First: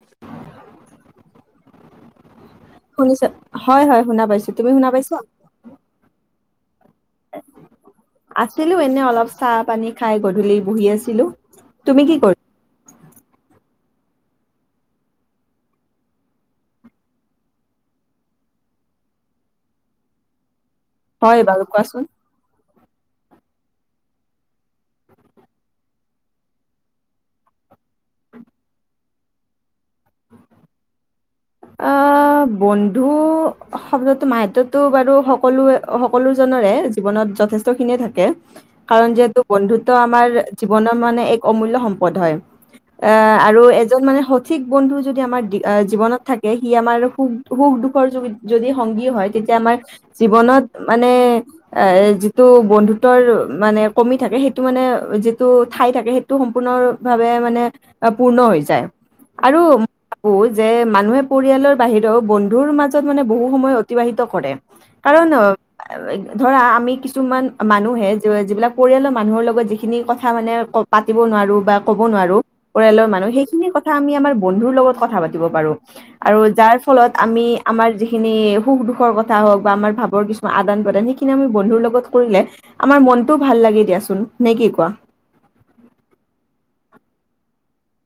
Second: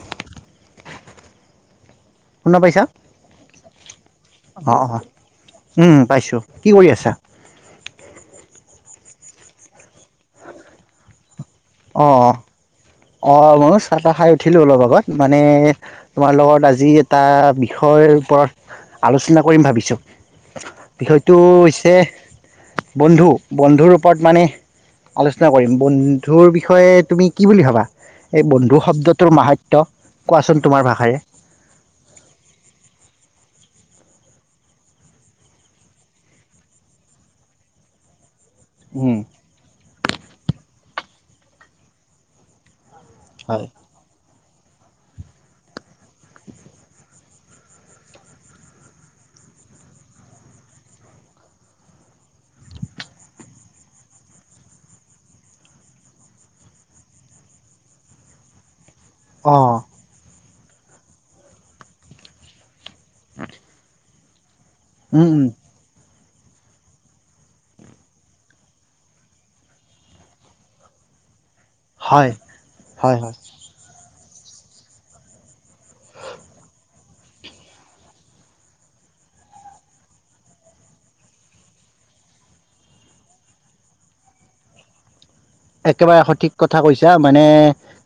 [unintelligible] শুনা পাইছা, শুনিছা হয় হয় শুনা পাইছো তুমি অ, শুনা অ, পাইছা উম, উম, পাইছোঁ। কি কৰি আছা। আছিলোঁ এনে অলপ চাহ পানী খাই গধূলি বহি আছিলোঁ অ', অ, অ, অ, মনোজ। চাহ খাই উঠিলোঁ অলপ আগত মানে তোমাৰ লগত আজি এটা বিষয় ওপৰত আলোচনা কৰিম ভাবিছোঁ, বিষয়টো হয় বাৰু হৈছে কোৱাচোন বন্ধু। বন্ধুৰ ওপৰত মানে আলোচনা কৰিম বন্ধুৰ বিষয়ে তুমি কি বুলি ভাবা। এই বন্ধু শব্দটোৰ মাহাত্য কোৱাচোন তোমাৰ ভাষাৰে আহ বন্ধু শব্দতো মাহাত বাৰু সকলো সকলো জনৰে জীৱনত যথেষ্টখিনিয়ে থাকে কাৰণ উম যিহেতু বন্ধুত্ব আমাৰ জীৱনৰ মানে এক অমূল্য সম্পদ হয়। এ আৰু হয় এজন মানে সঠিক বন্ধু যদি আমাৰ জীৱনত থাক কে সি আমাৰ সুখ সুখ দুখৰ য-যদি সংগী হয় তেতিয়া আমাৰ, জীৱনত, মানে এ যিটো বন্ধুত্বৰ মানে কমি থাকে সেইটো মানে যিটো ঠাই থাকে সেইটো সম্পূৰ্ণ ভাৱে মানে, পূৰ্ণ হৈ যায়। আৰু, অঁ মই ভাবোঁ যে মানুহে পৰিয়ালৰ বাহিৰেও বন্ধুৰ মাজ জত, মানে বহু সময় অতিবাহিত কৰে, উম কাৰণ উম [unintelligible] ধৰা আমি কিছুমান মানুহে যিবিলাক পৰিয়ালৰ মানুহৰ লগত যিখিনি কথা মানে পাতিব নোৱাৰোঁ বা ক'ব হয় নোৱাৰোঁ, পৰিয়ালৰ হয় হয় মানুহ সেইখিনি কথা আমি আমাৰ বন্ধুৰ লগত কথা পাতিব পাৰোঁ। আৰু যাৰ ফলত আমি আমাৰ যিখিনি সুখ দুখৰ কথা হওঁক বা আমাৰ ভাৱৰ কিছুমান আদান প্ৰদান সেইখিনি সেইখিনি আমি বন্ধুৰ লগত কৰিলে, আমাৰ মনটো ভাল লাগে দিয়াচোন, নে কি কোৱা? [inaudible] একেবাৰে সঠিক কথা কৈছা, মানে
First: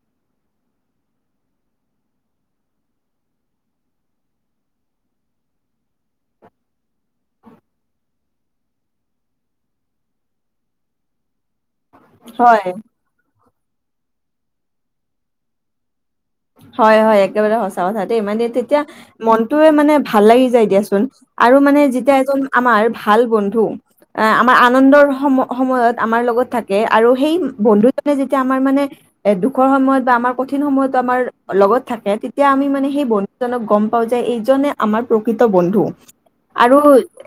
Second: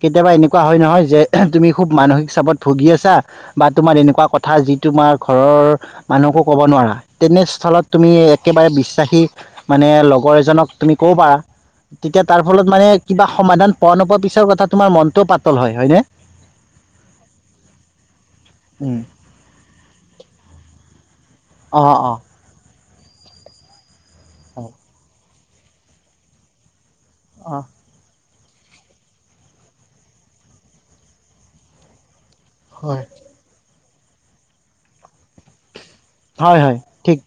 কেতিয়াবা এনেকুৱা হয় নহয় যে তুমি খুব মানসিক চাপত ভুগি আছা, বা তোমাৰ এনেকুৱা কথা যি তোমাৰ ঘৰৰ, মানুহকো ক'ব নোৱাৰা, তেনে ষ্টলত তুমি একেবাৰে বিশ্বাসী মানে লগৰ এজনক তুমি ক'ব পাৰা তেতিয়া তাৰ হয় ফলত মানে কিবা সমাধান পোৱা নোপোৱা পিছৰ কথা তোমাৰ মনটোও পাতল হয়। হয় নে হয় হয় একেবাৰে সঁচা কথা দেই মানে তেতিয়া উম মনটোৱে মানে ভাল লাগি যায় দিয়াচোন। আৰু মানে অ', যেতিয়া অ', এজন আমাৰ ভাল বন্ধু, এ আমাৰ আনন্দৰ সম সময়ত আমাৰ লগত থাকে আৰু সেই অ', বন্ধুজনে তিয়া আমাৰ মানে এ দুখৰ সময়ত বা আমাৰ কঠিন সময়তো আমাৰ লগত থাকে তে এতিয়া আমি মানে সেই হয় বন্ধুজনক গম পাওঁ যে এইজনে আমাৰ প্ৰকৃত বন্ধু। হয় আৰু হয় ঠিক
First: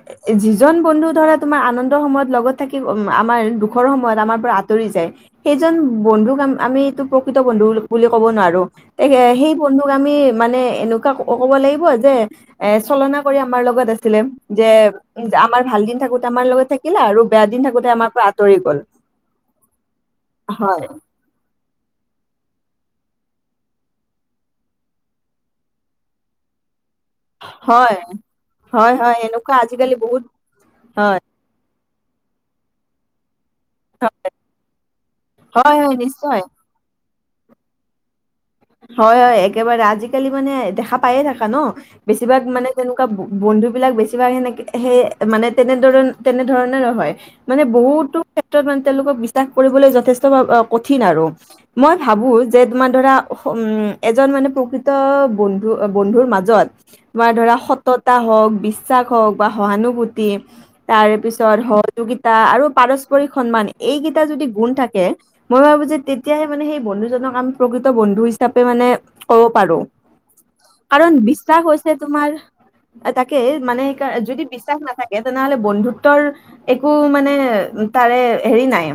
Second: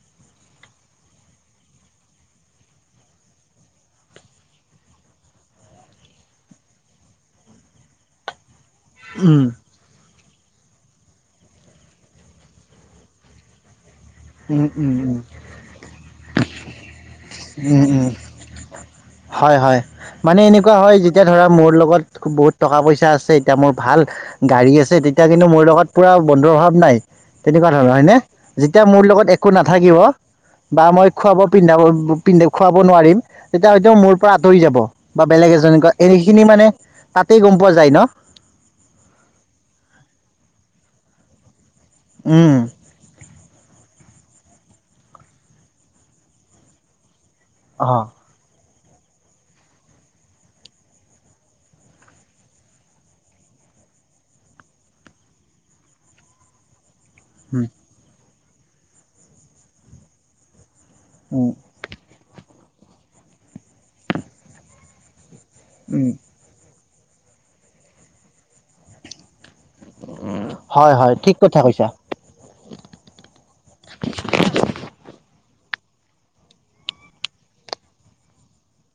যি যোন বন্ধু ধৰা তোমাৰ আনন্দৰ সময়ত লগত থাকি, আমাৰ দুখৰ সময়ত আমাৰ পৰা আঁতৰি যায়েই সি জন বন্ধুক আমি এইটো প্ৰকৃত বন্ধু বুলি ক'ব নোৱাৰো তে উম। সেই বন্ধুক আমি মানে এনেকুৱা ক'ব লাগিব যে চলনা কৰি আমাৰ লগত আছে -ছিলে যে উম, উম, উম, আমাৰ ভাল দিন থাকোতে আমাৰ লগত থাকিলে আৰু বেয়া দিন উম। থাকোতে আমাৰ উম। পৰা আঁতৰি গ'ল। হয়। হয়। মানে এনেকুৱা হয় যেতিয়া ধৰক মোৰ লগত বহুত টকা পইচা আছে এতিয়া মোৰ ভাল গাড়ী আছে তেতিয়া কিন্তু মোৰ লগত পুৰা বন্ধু প্ৰভাৱ নাই, তেনেকুৱা ধৰণৰ হয়, হয়নে। যেতিয়া হয়, মোৰ হয় লগত একো এনেকুৱা আজিকালি নাথাকিব বহুত বা মই হয়, খোৱাব পিন্ধাব পিন্ধে খুৱাব নোৱাৰিম তেতিয়া হয়তো মোৰ পৰা আঁতৰি যাব বা বেলেগ হয়, এজনীক হয় এনে নিশ্চয়। খিনি মানে তাতেই গম পোৱা যায় ন? হয়। হয়। একেবাৰে আজিকালি মানে দেখা পায়ে থাকা ন বেছিভাগ উম মানে তেনেকুৱা বন্ধু বিলাক বেছিভাগ সেনেকে, সেই মানে তেনেধৰ তেনেধৰণৰ হয়। মানে অ বহুতো ক্ষেত্ৰত মানে তেওঁলোকক বিশ্বাস কৰিবলৈ যথেষ্ট কঠিন আৰু। মই ভাবো যে তোমাৰ ধৰা উম এজন মানে প্ৰকৃত বন্ধু বন্ধুৰ মাজত তোমাৰ ধৰা উম সততা হওক বিশ্বাস হওক বা সহানুভূতি তাৰ উম পিছত সহযোগিতা আৰু পাৰস্পৰিক সন্মান এইকেইটা যদি গুণ থাকে মই ভাবো যে উম তেতিয়াহে মানে সেই বন্ধুজনক আমি প্ৰকৃত বন্ধু হিচাপে মানে কৰ পাৰো। হয় কাৰণ হয় ঠিক কথা বিশ্বাস কৈছা হৈছে তোমাৰ তাকে মানে ইকা যদি বিশ্বাস নাথাকে তেনেহ'লে বন্ধুত্বৰ একো মানে তাৰে হেৰি নাই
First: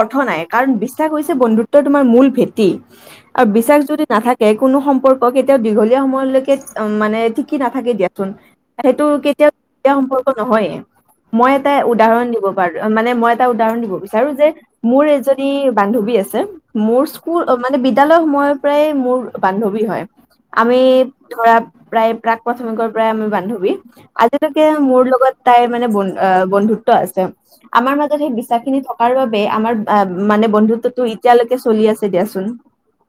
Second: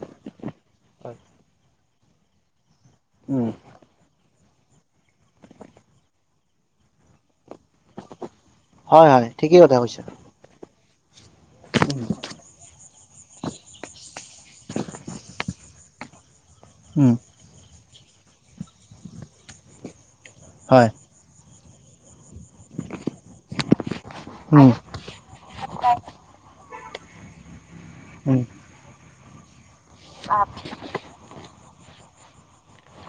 অৰ্থ নাই কাৰণ বিশ্বাস হৈছে বন্ধুত্ব তোমাৰ মূল ভেঁটি। উম আৰু বিশ্বাস যদি নাথাকে কোনো সম্পৰ্ক এতিয়াও দীঘলীয়া সময়লৈকে মানে ঠিক সি নাথাকে দিয়াচোন সেইটো হয় হয় কেতিয়াও ঠিকেই কথা কৈছা সম্পৰ্ক নহয়ে। মই এটা উদাহৰণ দিব পাৰো মানে মই এটা উদাহৰণ দিব বিচাৰো যে মোৰ এজনী বান্ধৱী আছে। মোৰ উম স্কুল মানে বিদ্যালয় সময়ৰ পৰাই মোৰ বান্ধৱী হয়। আমি হয় ধৰা প্ৰায় প্ৰাক প্ৰাথমিকৰ পৰাই আমি বান্ধৱী আজিলৈকে উম মোৰ লগত তাই মানে অ বন্ বন্ধুত আছে আমাৰ মাজত সেই উম বিশ্বাস খিনি থকাৰ বাবে আমাৰ অ মানে বন্ধুত্বতো এতিয়ালৈকে চলি আছে, দিয়াচোন।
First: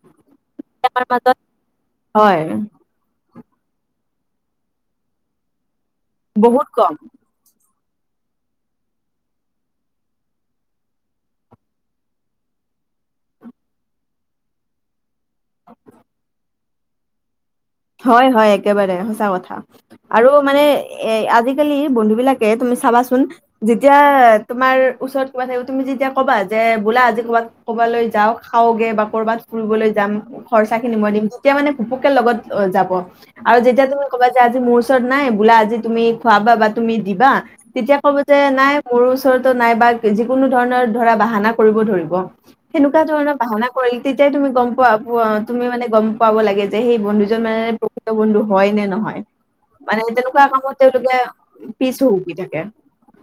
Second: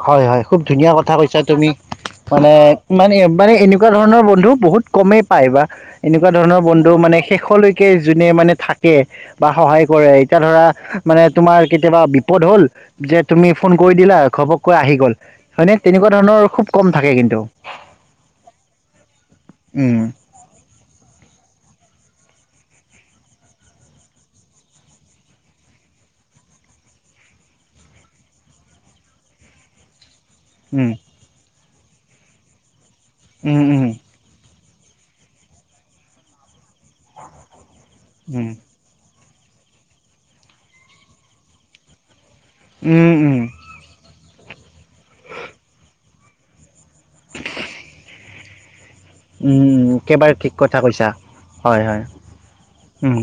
হয় হ, য় খুব ধুনীয়া আমাৰ কথা মাজত কৈছা তুমি হয় মানে, মানে মানে এনেকুৱা ধৰণৰ বন্ধু বহুত কমেই পাই বা এনেকুৱা ধৰণৰ বহুত বন্ধু কম মানে শেষলৈক কে যোনে মানে থাকে বা সহায় কৰে এতিয়া ধৰা মানে তোমাৰ কেতিয়াবা বিপদ হ'ল যে তুমি ফোন কৰি দিলা ঘপককৈ আহি গ'ল। হয়নে? তেনেকুৱা ধৰণৰ খুব কম থাকে কিন্তু। হয়। হয়। একেবাৰে সঁচা কথা উম আৰু মানে এ আজি -কালি বন্ধু বিলাকে তুমি চাবাচোন যেতিয়া তোমাৰ ওচৰত কিবা থাকিব তুমি যেতিয়া কবা যে এ বোলা আজি ক'ৰবাত ক'বালৈ যাওঁ, খাওঁগে বা ক'ৰবাত ফুৰিবলৈ যাম খৰচা উম খিনি মই দিম তেতিয়া মানে ঘুপুকে লগত যাব আৰু উম উম যেতিয়া তুমি ক'বা যে আজি মোৰ ওচৰত নাই বোলা আজি তুমি খুৱাবা বা তুমি দিবা তেতিয়া ক'ব যে উম নাই মোৰ ওচৰতো নাই বা যিকোনো ধৰণৰ ধৰা বাহানা কৰিব ধৰিব, সেনেকুৱা উম উম ধৰণৰ উম বাহানা কৰিল‌ তেতিয়াই তুমি গম পোৱা তুমি মানে গম পাব লাগে যে সেই বন্ধু মানে প্ৰকৃত হয় নে নহয়, উম মানে একেবাৰে তেনেকুৱা ঠিক কামত কথা কৈছা তেওঁলোকে হয় পিছ হয় হুঁহকি থাকে। উম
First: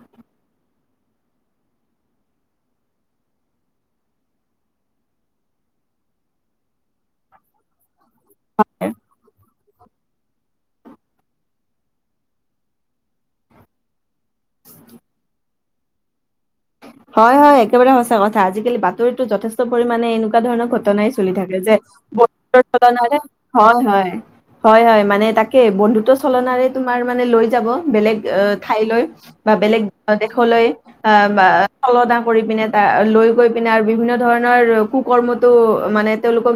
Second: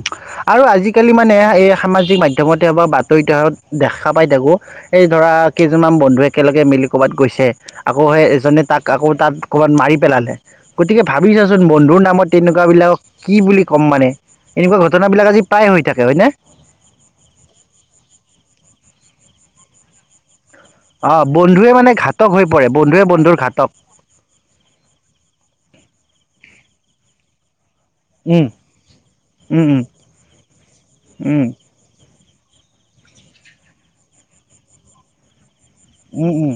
আৰু আজিকালি মানে এই সামাজিক মাধ্যমতে বা বাতৰিতে হত দেখা পাই থাকোঁ, এই ধৰা কেইজনমান বন্ধুৱে কেলে একে লগে মিলি কৰ'ৰবাত গৈছে আকৌ সেই এজনে তাক আকৌ তাত কৰ'বাত মাৰি পেলালে। গতিকে ভাবিছাচোন বন্ধুৰ নামত তেনেকুৱাবলাকক কি বুলি ক'ম মানে? এনেকুৱা ঘটনাবলাক আজি প্ৰায় হৈ থাকে হয়নে? হয়- হয় একেবাৰে সঁচা কথা আজিকালি বাতৰিতো যথেষ্ট পৰিমামানে এনেকুৱা, এনেকোৱা ধৰণৰ ঘটনাই অ চলি থাকে বন্ধুৱে যে। মানে ঘাতক হৈ পৰে তুলন বন্ধুৱে বন্ধুৰ ঘাতক হয়- হয়। হয়- হয় মানে তাকে, বন্ধুত্ব চলনাৰে, তোমাৰ মানে লৈ যাব, বেলেগ উম ঠাইলৈ বা উম বেলেগ দেশলৈ। বা উম উম চলানা কৰি পিনে তাত লৈ গৈ পিনে আৰু বিভিন্ন ধৰণৰ কুকৰ্মত মানে উম তেওঁলোকক উম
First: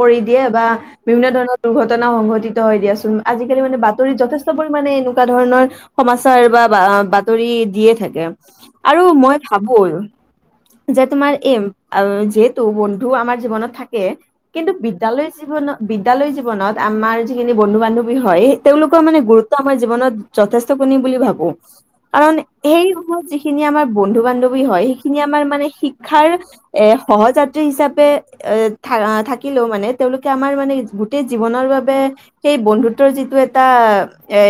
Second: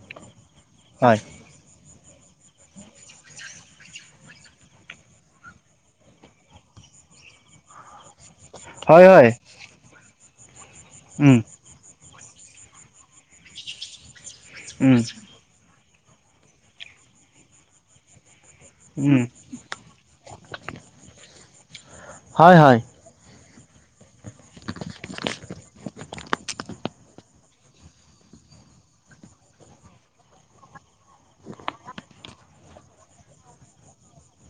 কৰি দিয়ে। বা হয় বিভিন্ন ধৰণৰ দুৰ্ঘটনা। ঘটনা সংঘটিত হয় দিয়াচোন। আজিকালি মানে বাতৰিত যথেষ্ট পৰিমমানে এনেকুৱা ধৰণৰ সমাচাৰ বা -বা বাতৰি দিয়ে থাকে। হয় আৰু হয় মই ভাবো যে তোমাৰ উম এইম যিহেতু বন্ধু আমাৰ জীৱনত থাকে। কিন্তু উম বিদ্যালয় জীৱনত বিদ্যালয় জীৱনত আমাৰ যিখিনি বন্ধু -বান্ধৱী হয় তেওঁলোকৰ মানে উম গুৰুত্ব আমাৰ জীৱনত। যথেষ্ট কিন বুলি ভাবো। কাৰণ হয় হয় এই সময়ত যিখিনি সেই খিনি আমাৰ বন্ধু -বান্ধৱী হয় সেইখিনি আমাৰ মানে শিক্ষাৰ এই সহযাত্ৰী হিচাপে এ থাকিলেও মানে। তেওঁলোকে আমাৰ মানে গোটেই জীৱনৰ বাবে সেই বন্ধুত্বৰ যিটো এটা এ,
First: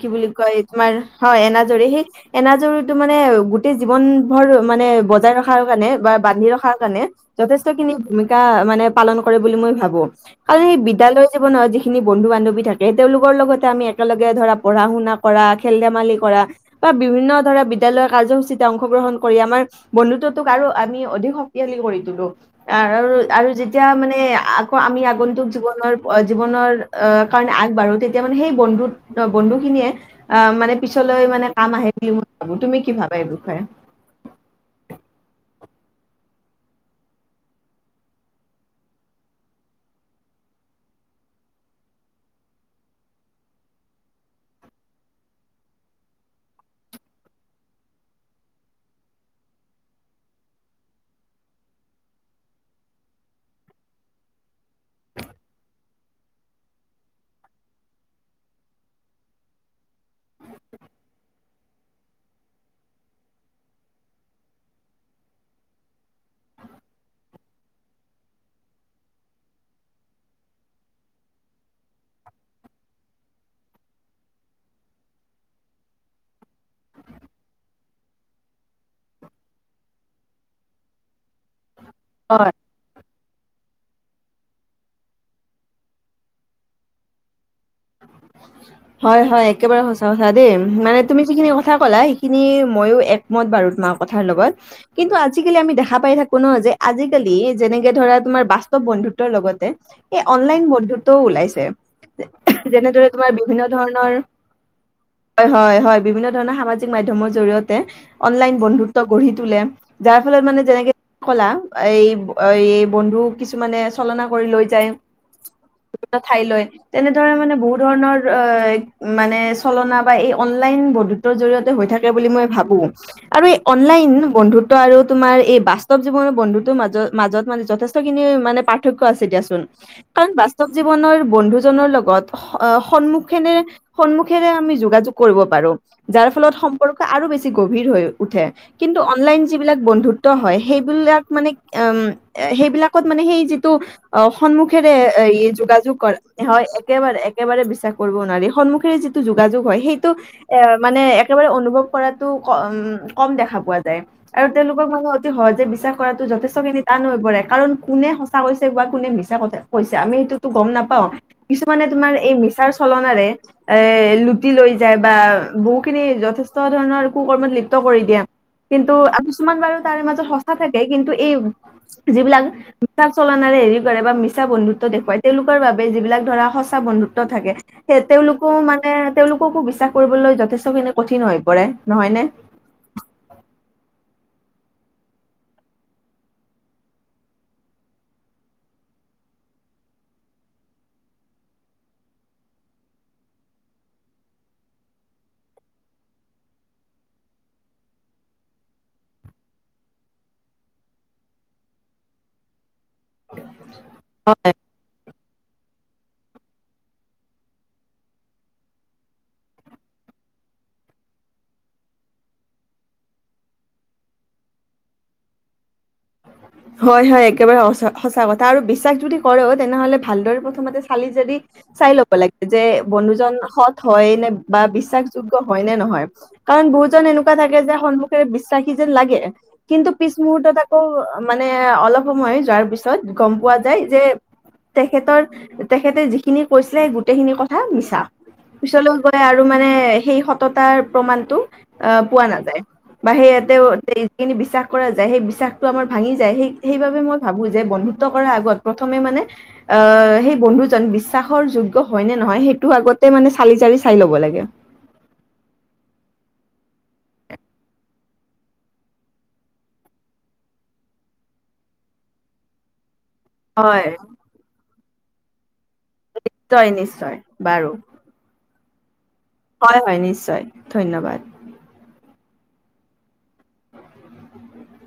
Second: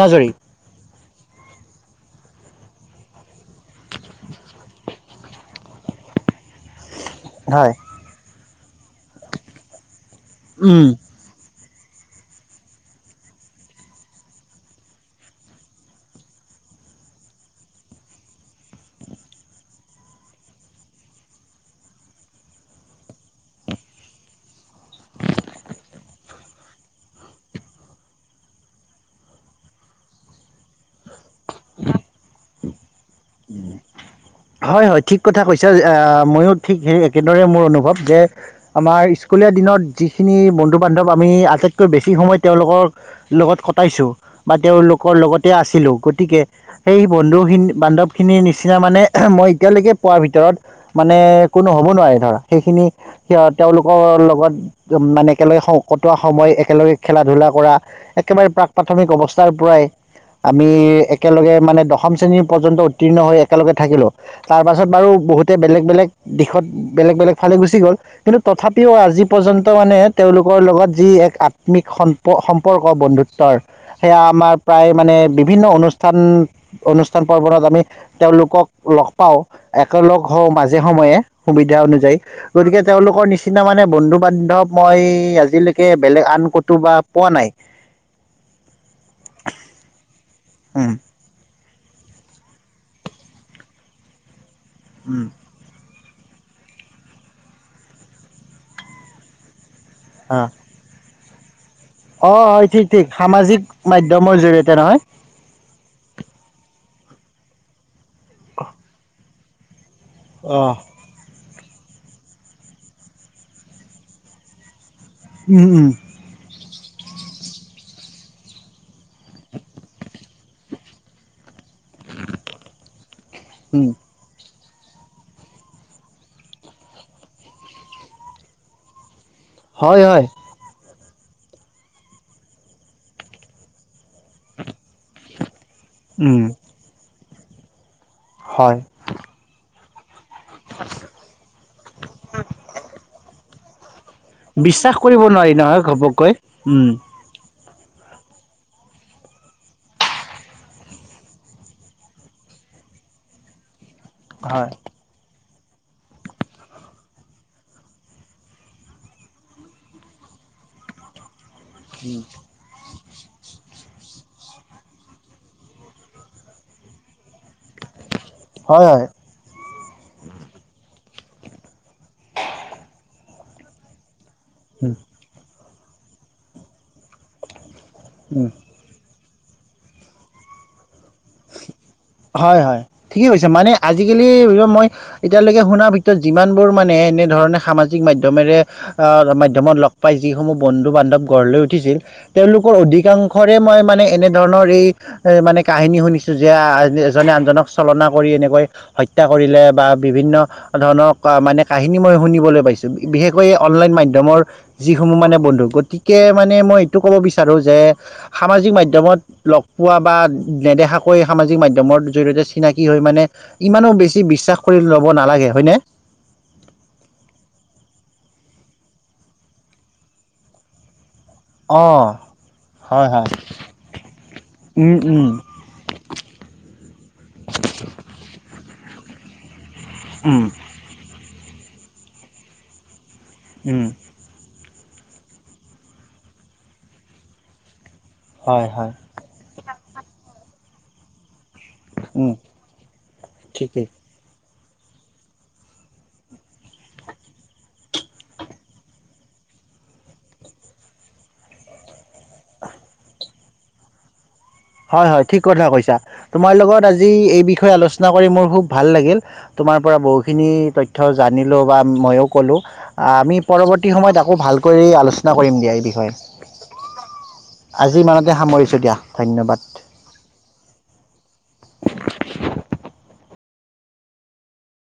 কি বুলি কয় তোমাৰ হয় এনাজৰী সেই এনাজৰী টো মানে গোটেই জীৱন ভৰ মানে বজাই ৰখাৰ কাৰণে বা বান্ধি ৰখা কাৰণে যথেষ্ট হয় খিনি ভূমিকা মানে। পালন কৰে বুলি মই ভাবো। কাৰণ স উম বিদ্যালয়ৰ জীৱনতি খিনি বন্ধু বান্ধৱী থাকে তেওঁলোকৰ লগতে আমি একেলগে ধৰা পঢ়া শুনা কৰা, খেল ধেমালি কৰা, বিভিন্ন ধৰণে, বিদ্যালয়ৰ কাৰ্যসূচীতে অংশগ্ৰহণ কৰি আমাৰ বন্ধুত্বটোক আৰু আমি অধিক শক্তিশালী কৰি তলো। আৰু যেতিয়া মানে, আগন্তুক জীৱনৰ জীৱনৰ -কাৰণে আগবাঢ়ো তেতিয়া মানে সেই বন্ধুখিনিয়ে, মানে পিছলৈ মানে কাম আহে বুলি মই ভাবো। তুমি কি ভাব? হয় -হয় ঠিক কথা কৈছ। অট্চা ময়ো ঠিক সেই একেদৰে মোৰ অনুভৱ, যে আমাৰ স্কুলীয়া দিনত যিখিনি বন্ধু -বান্ধৱ আটাইতকৈ সময় তেওঁলোকৰ লগত কটাইছোঁ। আছিলো। গতিকে সেই বন্ধুহীন -বান্ধৱ খিনি নিচিনা মানে মই এতিয়ালৈকে পোৱাৰ ভিতৰত, মানে কোনো হ'ব নোৱাৰে ধৰ সেইখিনি তেওঁলোকৰ লগত মানে একেলগে কটোৱা সময়, একেলগে খেলা ধূলা কৰা। একেবাৰে প্ৰাক প্ৰাথমিক অৱস্থাৰ পৰাই, আমি একেলগে মানে দশম শ্ৰেণীৰ পৰ্যন্ত উত্তীৰ্ণ হৈ একেলগে থাকিলো। তাৰ পাছত বাৰু বহুতে বেলেগ বেলেগ দিশত বেলেগ বেলেগ ফালে গুচি গ'ল। কিন্তু তথাপিও আজি পৰ্যন্ত মানে তেওঁলোকৰ লগত যি এক আত্মিক সম্প সম্পৰ্ক বন্ধুত্বৰ সেয়া আমাৰ প্ৰায় মানে বিভিন্ন অনুষ্ঠান -অনুষ্ঠান পৰ্বণত আমি, তেওঁলোকক লগ পাও। একেলগ হওঁ মাজে সময়ে সুবিধা অনুযায়ী অ গতিকে তেওঁলোকৰ নিচ নিচিনা মানে বন্ধু বান্ধৱ মই আজিলৈকে বেলেগ আন কতো বা পোৱা নাই। হয়- হয় একেবাৰে সচা -সচা দেই উম মানে তুমি যিখিনি ক থা কলা সেইখিনি ময়ো একমত বাৰু। তোমাৰ কথাৰ লগত কিন্তু উম আজিকালি আমি দেখা, দেখা পাই থাকো ন যে আজিকালি যেনেকে ধৰা তোমাৰ বাস্তৱ বন্ধুত্বৰ লগতে, এই অ অনলাইন বন্ধুত ওলাইছে। অ, হয় ঠিক -ঠিক তাৰ সামাজিক বিভিন্ন ধৰৰ মাধ্যমৰ জৰিয়তে নহয় হয় -হয় -হয় বিভিন্ন ধৰণৰ সামাজিক মাধ্যামৰ জৰিয়তে অনলাইন বন্ধুত্ব গঢ়ি তোলে। যাৰ ফলত মানে অহ যেনেকে কলা এই- এই বন্ধু কিছুমানে চলনা কৰি লৈ যায়। উম উম ঠাই লৈ তেনেদৰে মানে বহুত। ধৰণৰ মানে চলনা বা এই অনলাইন বন্ধুত্বৰ জৰিয়তে, হৈ থাকে বুলি মই ভাবো। আৰু এই উম অনলাইন বন্ধুত্ব আৰু তোমাৰ এই বাস্তৱ জীৱনৰ বন্ধুতৰ মাজ মাজত মানে যথেষ্টখিনি মানে পাৰ্থক্য আছে তেতিয়াচোন হয় হয় কাৰণ বাস্তৱ জীৱনৰ বন্ধুজনৰ লগত সন্মুখেনে সন্মুখেৰে আমি যোগাযোগ কৰিব পাৰো যাৰ উম ফলত সম্পৰ্ক আৰু বেছি গভীৰ হৈ উঠে হয় কিন্তু অনলাইন যিবিলাক বন্ধুত হয় সেইবিলাক মানে উম সেইবিলাকত মানে সেই যিটো অ সন্মুখেৰে বিশ্বাস কৰিব নোৱাৰি নহয় যোগাযোগ ঘপককৈ কৰে হয় উম একেবাৰে একেবাৰে বিশ্বাস কৰিব নোৱাৰি সন্মুখেৰে যিটো যোগাযোগ হয় সেইটো এ মানে একেবাৰে অনুভৱ কৰাতো উ কম দেখা পোৱা যায় আৰু হয় তেওঁলোকক মানে অতি সহজ বিশ্বাস কৰাটো যথেষ্টখিনি টান হৈ পৰে কাৰণ কোনে সঁচা কৈছে বা কোনে মিছা কৈছে আমি সেইটোতো গম নাপাওঁ কিছুমানে তুমাৰ এই মিচাৰ [unintelligible] লুটি লৈ যায় বা বহু খিনি যথেষ্ট ধৰণৰ কু [unintelligible] কৰি দিয়া হয় কিন্তু হয় কিছুমান বাৰু মাজত সচা থাকে কিন্তু এই যিবিলাক বিচ্ছাশ চলনাৰে [unintelligible] মিচা বন্ধুত্ব উম দেখুৱাই তেওঁলোকৰ বাবে যিবিলাক ধৰা সঁচা বন্ধুত্ব থাকে তেওঁলোকো উম মানে তেওঁলোককো বিশ্বাস কৰিবলৈ যথেষ্টখিনি কঠিন হৈ পৰে নহয়নে? হয় হয় ঠিকে কৈছে মানে আজি জিকালি য় মই এতিয়ালৈকে শুনাৰ ভিতৰত যিমান বোৰ মানে এনেধৰণে সামাজিক মাধ্যমেৰে আ মাধ্যমত লগ পাই যিসমূহ বন্ধু বান্ধৱ গঢ় লৈ উঠিছিল তেওঁলোকৰ অধিকাংশৰে মই মান মানে এনে ধৰণৰ এই এ মানে কাহিনী শুনিছ চো য্যা এজনে আনজনক চলনা কৰি এনেকৈ হত্যা কৰিলে বা বিভিন্ন ধৰণৰ কা মানে কাহিনী মই শুনিবলৈ পাইছো বিশেষকৈ অনলাইন মাধ্যমৰ যিসমূহ মানে বন্ধু গতি কে মানে মই এইটো ক'ব বিচাৰোঁ যে সামাজিক মাধ্যমত লগ পোৱা বা নেদেখা কৈ সামাজিক মাধ্যমৰ জৰিয়তে চিনাকি হৈ মানে ইমানো বেছি বিশ্বাস কৰি ল'ব নালাগে। হয়নে? [inaudible] হয় হয় একেবাৰে সঁচা কথা আৰু বিশ্বাস যদি কৰে তেনেহলে ভালদৰে প্ৰথমতে চালি যদি চাই অ', ল'ব লাগে যে হয় হয়। বন্ধুজন সৎ হয় নে বা উম, উম, বিশ্বাসযোগ্য হয় নে নহয়। কাৰণ বহুতজন এনেকুৱা থাকে যে সন্মুখেৰে বিশ্বাসী যেন লাগে কিন্তু পিছ উম, মুহুৰ্তত আকৌ মানে অলপ সময় যোৱাৰ পিছত গম পোৱা যায় উম, যে তেখেতৰ তেখেতে যিখিনি কৈছিলে গোটেইখিনি কথা মিছা। হয় হয়। পিছলৈ গৈ আৰু মানে সেই সততাৰ প্ৰমাণটো অ পোৱা উম, নাযায় বা সেইয়াতে ঠিকেই। যিখিনি বিশ্বাস কৰা যায় সেই বিশ্বাসটো আমাৰ ভাঙি যায় সেইবাবে মই ভাবো যে বন্ধুত্ব কৰা আগত প্ৰথমে মানে আ সেই বন্ধুজন বিশ্বাসৰ যোগ্য হয় নে নহয় সেইটো আগতে মানে চালি জাৰি চাই ল'ব লাগে। হয় হয় ঠিক কথা কৈছা তোমাৰ লগত আজি এই বিষয়ে আলোচনা কৰি মোৰ খুব ভাল লাগিল। তোমাৰ পৰা বহুখিনি তথ্য জানিলো বা ময়ো ক'লো। আ আমি হয় পৰৱৰ্তী সময়ত আকৌ ভালকৈ আলোচনা কৰিম দিয়া এই বিষয়ে। নিশ্চয় নিশ্চয় বাৰু আজি ইমানতে সামৰিছো দিয়া ধন্যবাদ। হয় হয় নিশ্চয়, ধন্যবাদ। [inaudible] [inaudible]